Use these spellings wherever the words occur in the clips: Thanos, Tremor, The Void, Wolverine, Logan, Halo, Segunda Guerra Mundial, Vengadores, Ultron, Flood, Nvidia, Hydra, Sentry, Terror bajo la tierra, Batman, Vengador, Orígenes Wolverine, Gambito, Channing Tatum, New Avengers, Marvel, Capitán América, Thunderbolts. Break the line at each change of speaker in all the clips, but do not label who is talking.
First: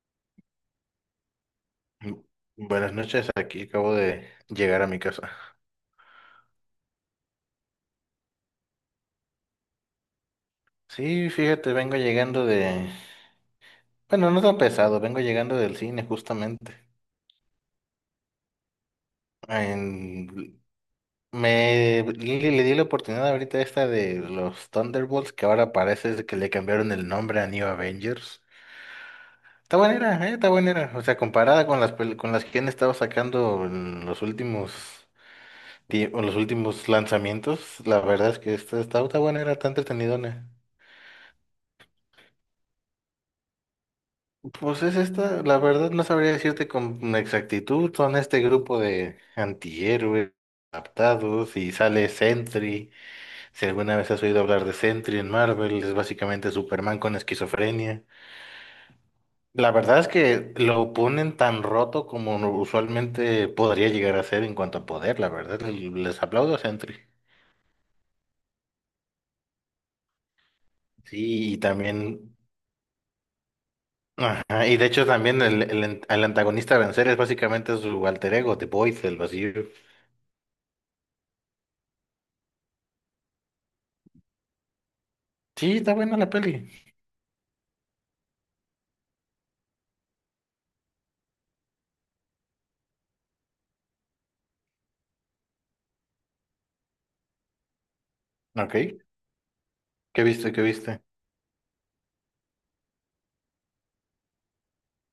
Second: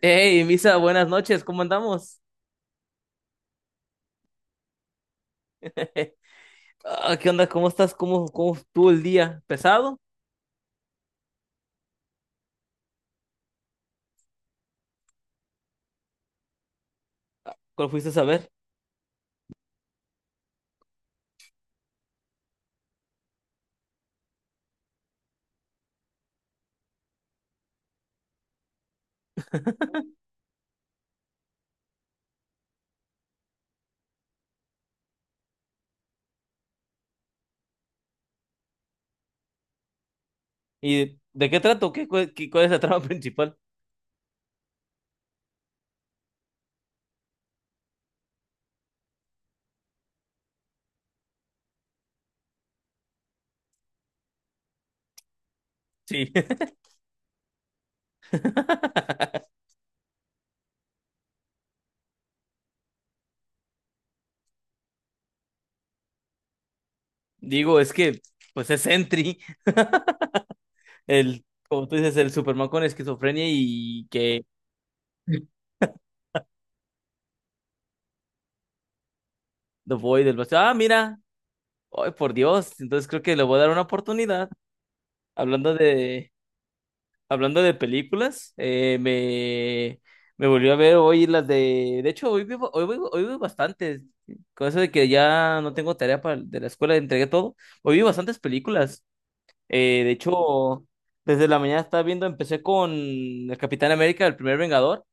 Hey, Misa, buenas noches, ¿cómo andamos?
Bu- Buenas noches, aquí acabo de llegar a mi casa.
Ah, ¿qué onda? ¿Cómo estás? ¿Cómo estuvo el día? ¿Pesado?
Sí, fíjate, vengo llegando de... Bueno, no tan pesado, vengo llegando del cine justamente.
¿Cuál fuiste a ver?
En- le di la oportunidad ahorita esta de los Thunderbolts, que ahora parece que le cambiaron el nombre a New Avengers. Está buena, ¿eh? Está buena. O sea, comparada con con las que han estado sacando en los últimos... en los últimos lanzamientos, la verdad es que esta está buena, era tan entretenidona.
¿Y de qué trato? ¿Cuál es la trama principal?
Pues es esta, la verdad no sabría decirte con exactitud, son este grupo de antihéroes adaptados y sale Sentry, si alguna vez has oído hablar de Sentry en Marvel, es
Sí.
básicamente Superman con esquizofrenia. La verdad es que lo ponen tan roto como usualmente podría llegar a ser en cuanto a poder, la verdad, y les aplaudo a Sentry.
Digo, es que, pues es Sentry, el,
Sí, y
como tú dices, el
también,
Superman con esquizofrenia y que
ajá, y de hecho también el antagonista a vencer es básicamente su alter ego, The Void, el vacío.
lo voy del vacío. Ah, mira, ay, por Dios, entonces creo que le voy a dar una oportunidad. Hablando
Sí, está buena la
de,
peli.
Hablando de películas, me volvió a ver hoy las de... De hecho, hoy vi, hoy vi bastantes. Con eso de que ya no tengo de la escuela, entregué todo. Hoy vi bastantes
Ok.
películas. Eh, de
¿Qué viste? ¿Qué
hecho,
viste?
desde la mañana estaba viendo, empecé con el Capitán América, el primer Vengador,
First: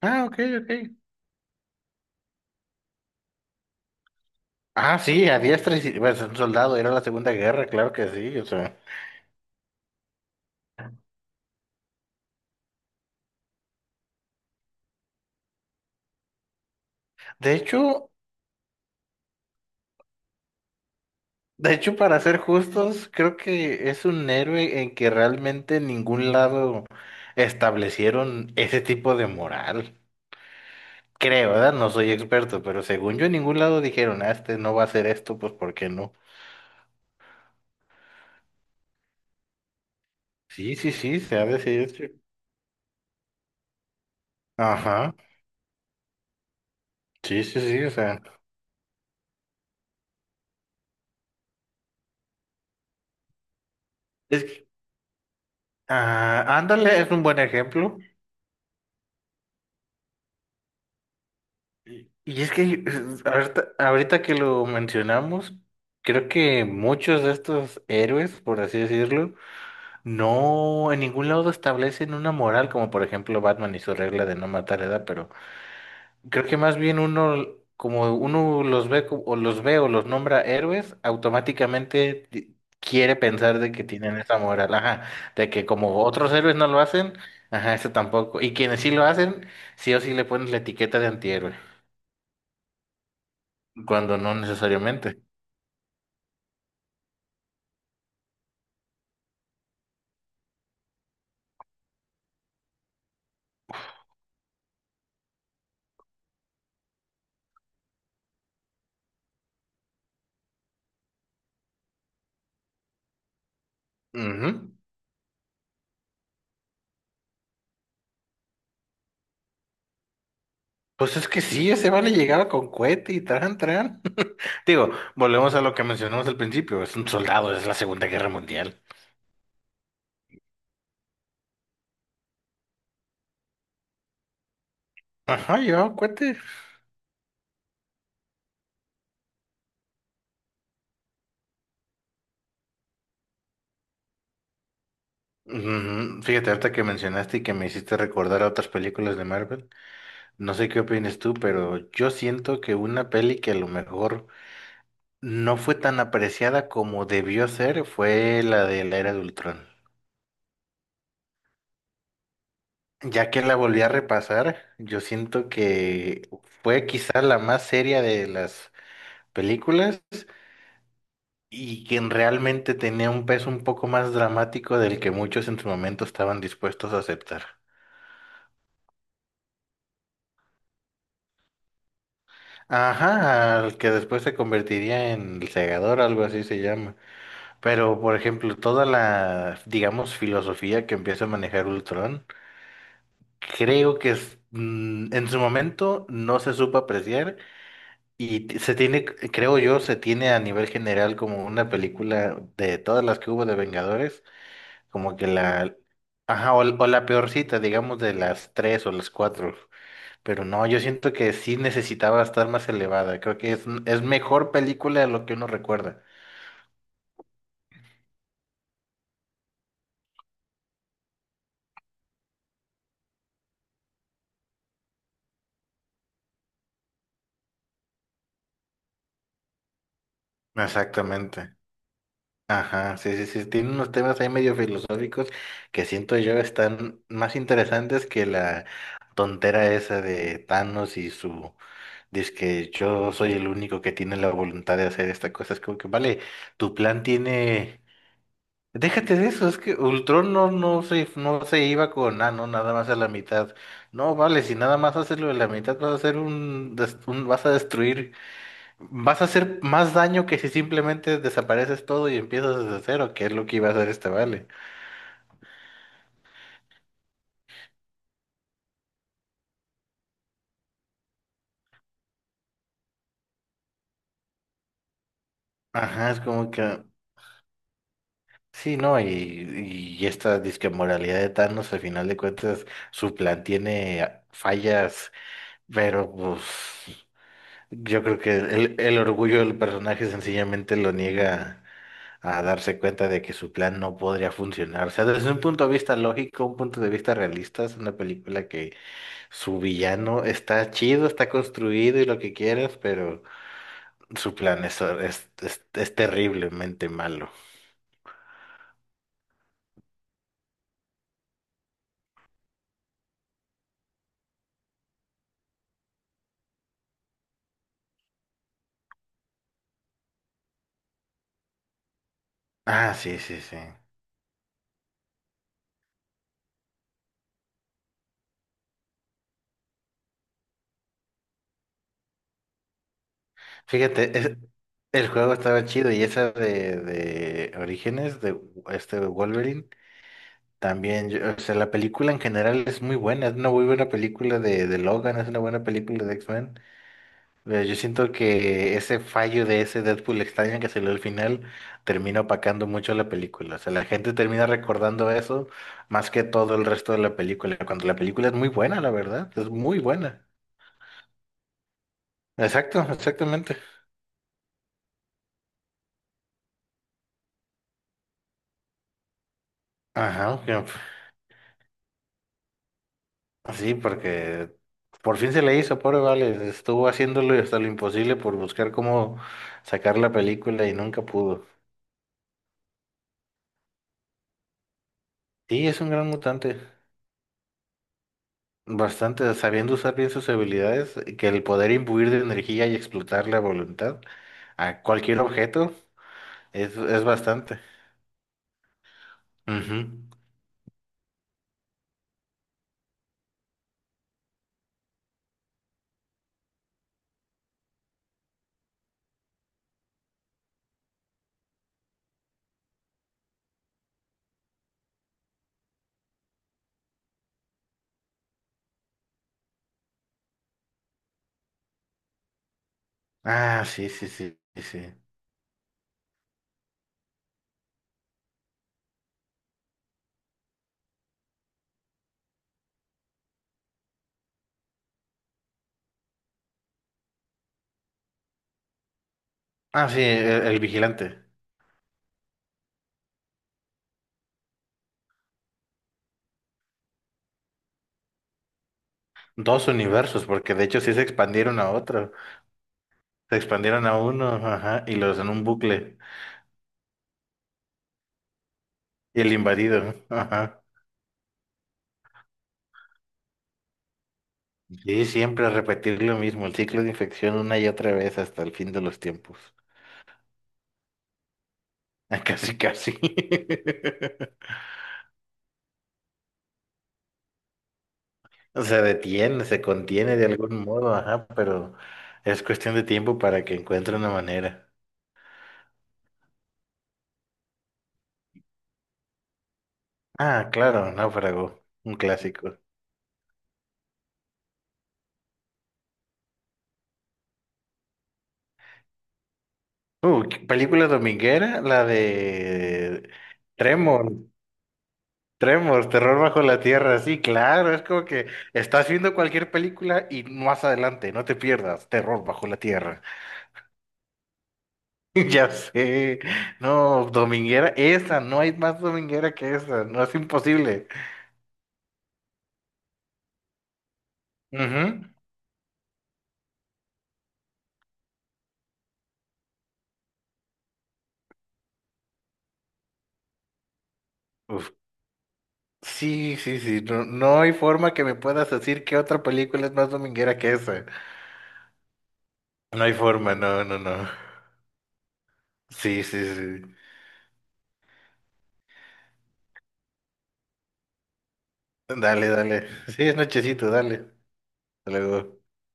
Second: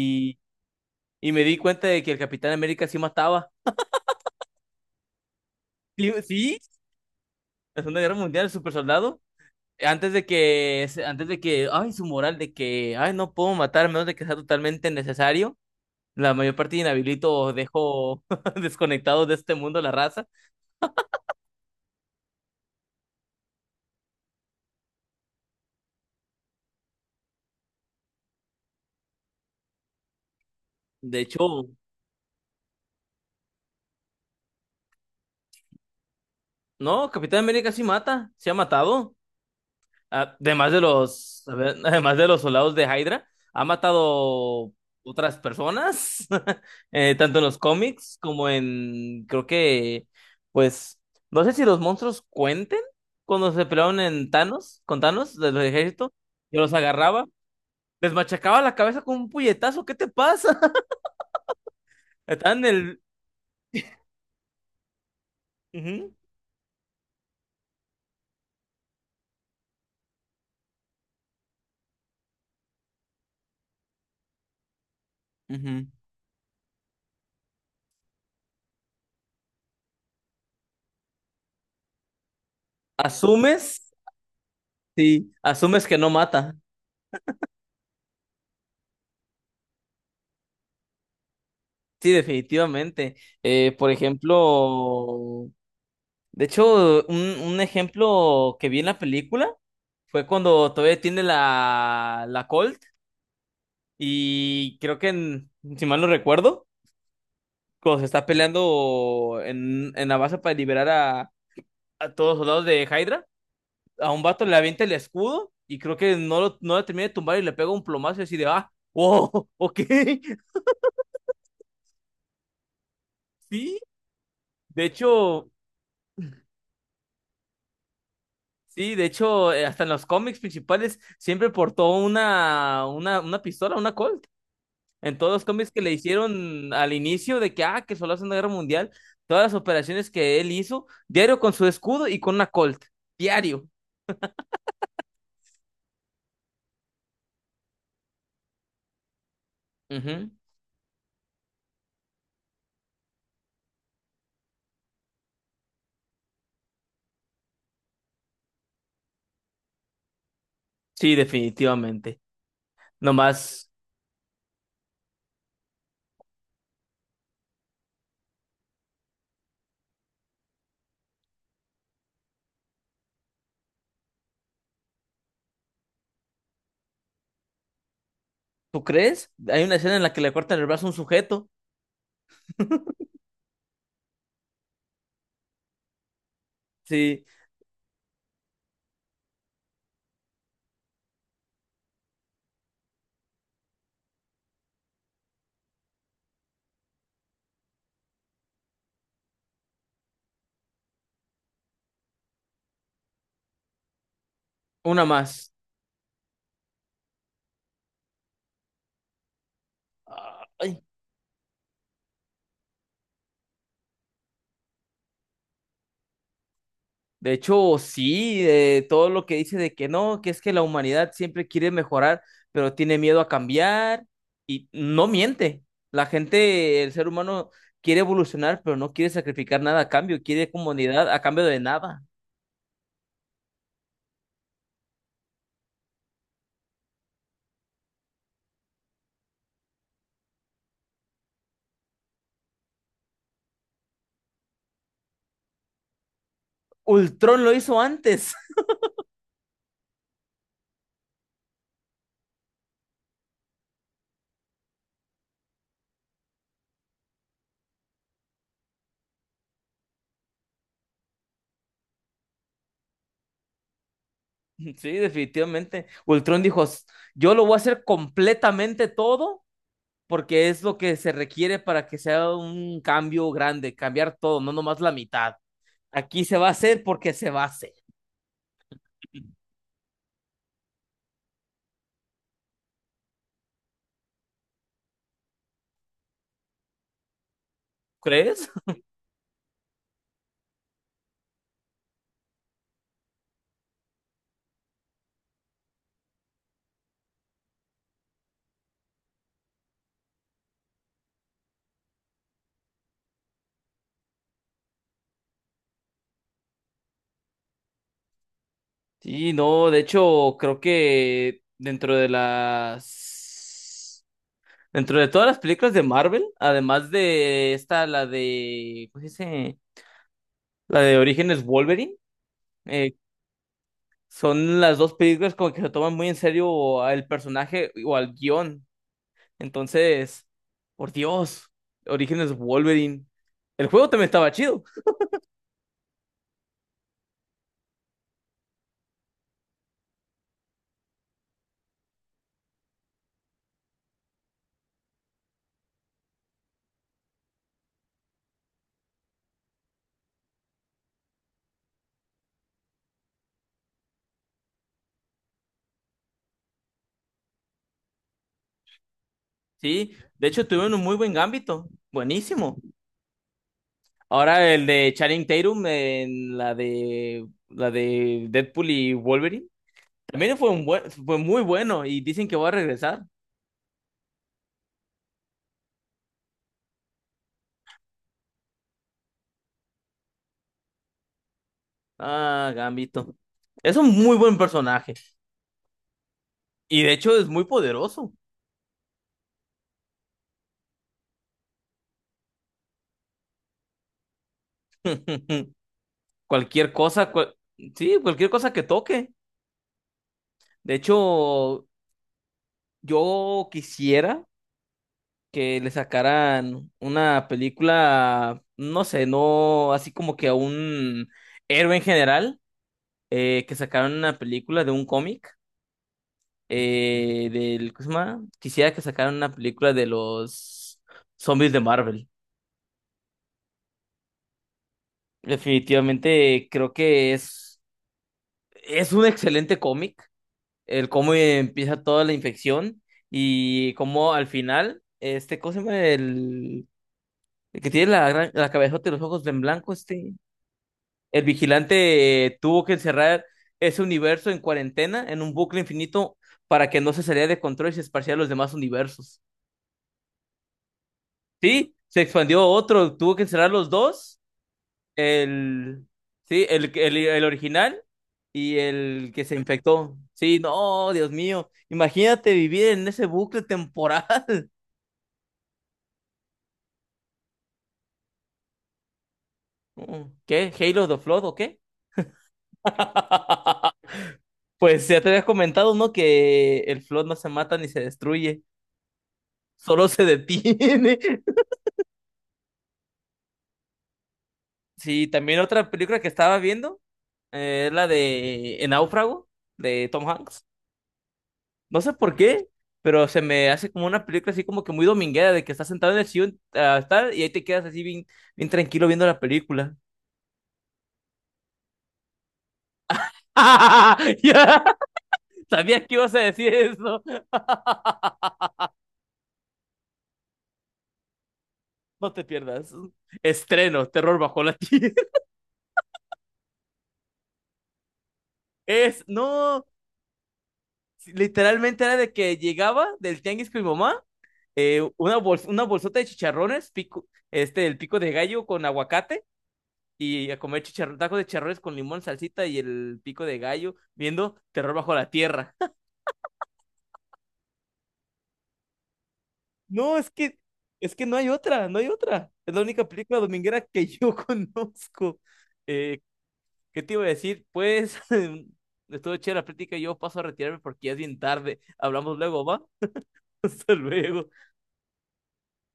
Ah, ok, ok.
y me di cuenta de que el Capitán América sí mataba.
Ah, sí, a diestra y
Sí,
pues, un
sí,
soldado, era la Segunda Guerra,
la
claro
Segunda
que
Guerra
sí,
Mundial,
o
el super
sea.
soldado. Antes de que, ay, su moral de que, ay, no puedo matar a menos de que sea totalmente necesario. La mayor parte de inhabilito
De
os
hecho,
dejo desconectados de este mundo la raza.
de hecho, para ser justos, creo que es un héroe en que realmente en ningún lado establecieron ese tipo de moral.
De
Creo,
hecho,
¿verdad? No soy experto, pero según yo en ningún lado dijeron, ah, este no va a hacer esto, pues ¿por qué no?
no, Capitán América sí mata, sí ha matado. Además
Sí,
de
sí, sí, se
los,
ha
a ver,
decidido.
además de los soldados de Hydra, ha matado
Ajá.
otras personas, tanto en
Sí,
los
sí, sí, o
cómics
sea.
como en, creo que, pues, no sé si los monstruos cuenten cuando se pelearon en
Es que,
Thanos, con Thanos, de los ejércitos,
ah,
yo los
ándale, es un
agarraba,
buen ejemplo.
les machacaba la cabeza con un puñetazo, ¿qué te pasa?
Y es
Estaban en
que
el...
es, ahorita que lo mencionamos,
Ujú.
creo que muchos de estos héroes, por así decirlo, no en ningún lado establecen una moral, como por ejemplo Batman y su regla de no matar edad, pero
Ujú.
creo que más bien uno, como uno los ve o los ve o los nombra héroes, automáticamente quiere pensar de
¿Asumes?
que tienen esa moral, ajá,
Sí,
de que
asumes que
como
no
otros
mata.
héroes no lo hacen, ajá, eso tampoco. Y quienes sí lo hacen, sí o sí le ponen la etiqueta de antihéroe.
Sí, definitivamente. Eh, por
Cuando no necesariamente.
ejemplo, de hecho, un ejemplo que vi en la película fue cuando todavía tiene la Colt y creo que, si mal no recuerdo, cuando se está peleando en la base para liberar a todos los soldados de Hydra, a un vato le
Ujú.
avienta el escudo y creo que no lo termina de tumbar y le pega un plomazo y así de, ah, wow, ok,
Pues es que sí, ese vale llegaba con cohete y tran,
sí.
tran.
De
Digo,
hecho,
volvemos a lo que mencionamos al principio, es un soldado, es la Segunda Guerra Mundial.
sí, de hecho, hasta en los cómics principales siempre portó una pistola, una Colt. En todos los
Ajá,
cómics que le
llevaba cohete.
hicieron al inicio de que, ah, que solo hace una guerra mundial, todas las operaciones que él hizo, diario con su escudo y con una Colt, diario.
Ujú. Fíjate, ahorita que mencionaste y que me hiciste recordar a otras películas de Marvel,
Ujú.
no sé qué opinas tú, pero yo siento que una peli que a lo mejor no fue tan apreciada como debió ser fue la de la Era de Ultrón.
Sí, definitivamente.
Ya que la
Nomás,
volví a repasar, yo siento que fue quizá la más seria de las películas y quien realmente tenía un peso un poco más dramático del que muchos en su momento estaban dispuestos a aceptar.
¿tú crees? Hay una escena en la que le cortan el brazo a un sujeto.
Ajá, al que después se convertiría en el segador, algo así se llama.
Sí,
Pero, por ejemplo, toda la, digamos, filosofía que empieza a manejar Ultron, creo que es, en su momento no se supo apreciar. Y se tiene, creo yo, se tiene a nivel general como una película de todas las que hubo de Vengadores,
una
como que
más.
la, ajá, o la peorcita, digamos, de las tres o las cuatro. Pero no, yo
Ay,
siento que sí necesitaba estar más elevada. Creo que es mejor película de lo que uno recuerda.
de hecho, sí, todo lo que dice de que no, que es que la humanidad siempre quiere mejorar, pero tiene miedo a cambiar y no miente. La gente, el ser humano quiere evolucionar, pero no quiere sacrificar nada a cambio, quiere comunidad a cambio
Exactamente.
de nada.
Ajá, sí, sí, sí. Tiene unos temas ahí medio filosóficos que siento yo están más interesantes que la tontera esa de Thanos y su. Dice que yo soy el único que tiene la voluntad de hacer esta cosa. Es como que, vale, tu plan
Ultron lo hizo
tiene...
antes.
Déjate de eso, es que Ultron no se no se iba con, ah, no, nada más a la mitad. No, vale, si nada más haces lo de la mitad, vas a hacer vas a destruir, vas a hacer más daño que si simplemente desapareces todo y empiezas desde cero, que es lo que iba a hacer este vale.
Sí, definitivamente. Ultron dijo, "S- yo lo voy a hacer completamente todo porque es lo que se requiere para que sea un cambio grande, cambiar todo, no nomás la mitad.
Ajá, es
Aquí se va a
como que,
hacer porque se va a hacer.
sí, no, y esta disque moralidad de Thanos, al final de cuentas, su plan tiene fallas. Pero pues yo creo que
¿Crees?
el, el orgullo del personaje sencillamente lo niega a darse cuenta de que su plan no podría funcionar. O sea, desde un punto de vista lógico, un punto de vista realista, es una película que su villano está chido, está construido y lo que quieras, pero su plan es terriblemente malo.
Sí, no, de hecho, creo que dentro de las... Dentro de todas las películas de Marvel, además de esta, la de... ¿Cómo se dice? La de Orígenes Wolverine,
Ah,
eh,
sí, sí, sí.
son las dos películas como que se toman muy en serio al personaje o al guión. Entonces, por Dios, Orígenes Wolverine. El juego también
Fíjate,
estaba chido,
el juego estaba chido y esa de Orígenes, de este Wolverine. También, o sea, la película en general es muy buena, es una muy buena película de Logan, es una buena película de X-Men. Pero yo siento que ese fallo de ese Deadpool extraño que salió al final termina opacando mucho la película. O sea, la gente termina recordando eso más que todo el resto de la película, cuando la película es muy buena, la verdad, es muy
¿sí?
buena.
De hecho, tuvieron un muy buen ámbito, buenísimo.
Exacto, exactamente.
Ahora el de Channing Tatum en la de Deadpool y Wolverine. También
Ajá,
fue un buen, fue muy bueno y dicen que va a regresar.
sí, porque por fin se le hizo, pobre Vale, estuvo haciéndolo y hasta lo imposible por buscar cómo sacar la película y nunca pudo.
Ah, Gambito. Es un muy buen personaje
Sí, es un gran mutante.
y de hecho es muy poderoso.
Bastante, sabiendo usar bien sus habilidades, que el poder imbuir de energía y explotar la voluntad a cualquier objeto
Cualquier
es
cosa,
bastante.
sí, cualquier cosa que toque.
Ujú.
De hecho, yo quisiera que le sacaran una película, no sé, no así como que a un héroe en general que sacaron una película de un cómic, ¿cómo se llama? Quisiera que sacaran una película de los zombies de Marvel.
Ah, sí, sí, sí, sí. Sí.
Definitivamente creo que es un excelente cómic, el cómo empieza toda la infección y cómo al final, este, ¿cómo se llama? El que tiene la cabezota y los ojos en blanco,
Ah, sí,
este.
el
El
vigilante.
vigilante tuvo que encerrar ese universo en cuarentena, en un bucle infinito, para que no se saliera de control y se esparciera a los demás universos.
Dos universos, porque de hecho sí se expandieron a
Sí, se
otro.
expandió a otro, tuvo que
Se
encerrar los
expandieron a
dos,
uno, ajá, y los en un
el,
bucle.
sí, el original y el
Y
que
el
se
invadido,
infectó. Sí,
ajá.
no, Dios mío, imagínate vivir en ese bucle temporal.
Sí, siempre repetir lo mismo, el ciclo de infección una y otra vez hasta el fin de los tiempos.
Mm, ¿qué? ¿Halo the Flood o qué?
Casi, casi.
Pues ya te había comentado, ¿no? Que el Flood no se mata ni se destruye.
Se detiene, se
Solo se
contiene de algún modo,
detiene.
ajá, pero es cuestión de tiempo para que encuentre una manera.
Sí, también otra película que estaba viendo es la de El Náufrago de Tom Hanks.
Ah, claro, Náufrago,
No sé
un
por qué,
clásico.
pero se me hace como una película así como que muy dominguera de que estás sentado en el sillón ah, tal, y ahí te quedas así bien tranquilo viendo la película.
¿Qué película dominguera, la de Tremor,
Ya, sabía
Tremor,
que ibas
Terror
a
bajo
decir
la tierra,
eso.
sí, claro, es como que estás viendo cualquier película y más adelante, no te pierdas,
No te
Terror bajo la
pierdas.
tierra.
Estreno, terror bajo la tierra.
Ya sé, no, dominguera, esa, no hay más
Es,
dominguera que
no,
esa, no es imposible.
literalmente era de que llegaba del tianguis con mi mamá
Ujú.
una bolsota de chicharrones, pico, este, el pico de gallo con aguacate y a comer chicharr tacos de chicharrones con limón, salsita y el pico de gallo viendo
Uf,
Terror bajo la tierra.
sí, sí, sí. No, no hay forma que me puedas decir que otra película es más
No,
dominguera que esa.
es que no hay otra, no hay otra. Es la
No
única
hay
película
forma,
dominguera
no, no,
que
no.
yo conozco. Eh,
Sí, sí, sí.
¿Qué te iba a decir? Pues estuvo chévere la plática y yo paso a retirarme porque ya es bien tarde. Hablamos
Dale,
luego, ¿va?
dale. Sí, es nochecito,
Hasta
dale.
luego.
Hasta luego.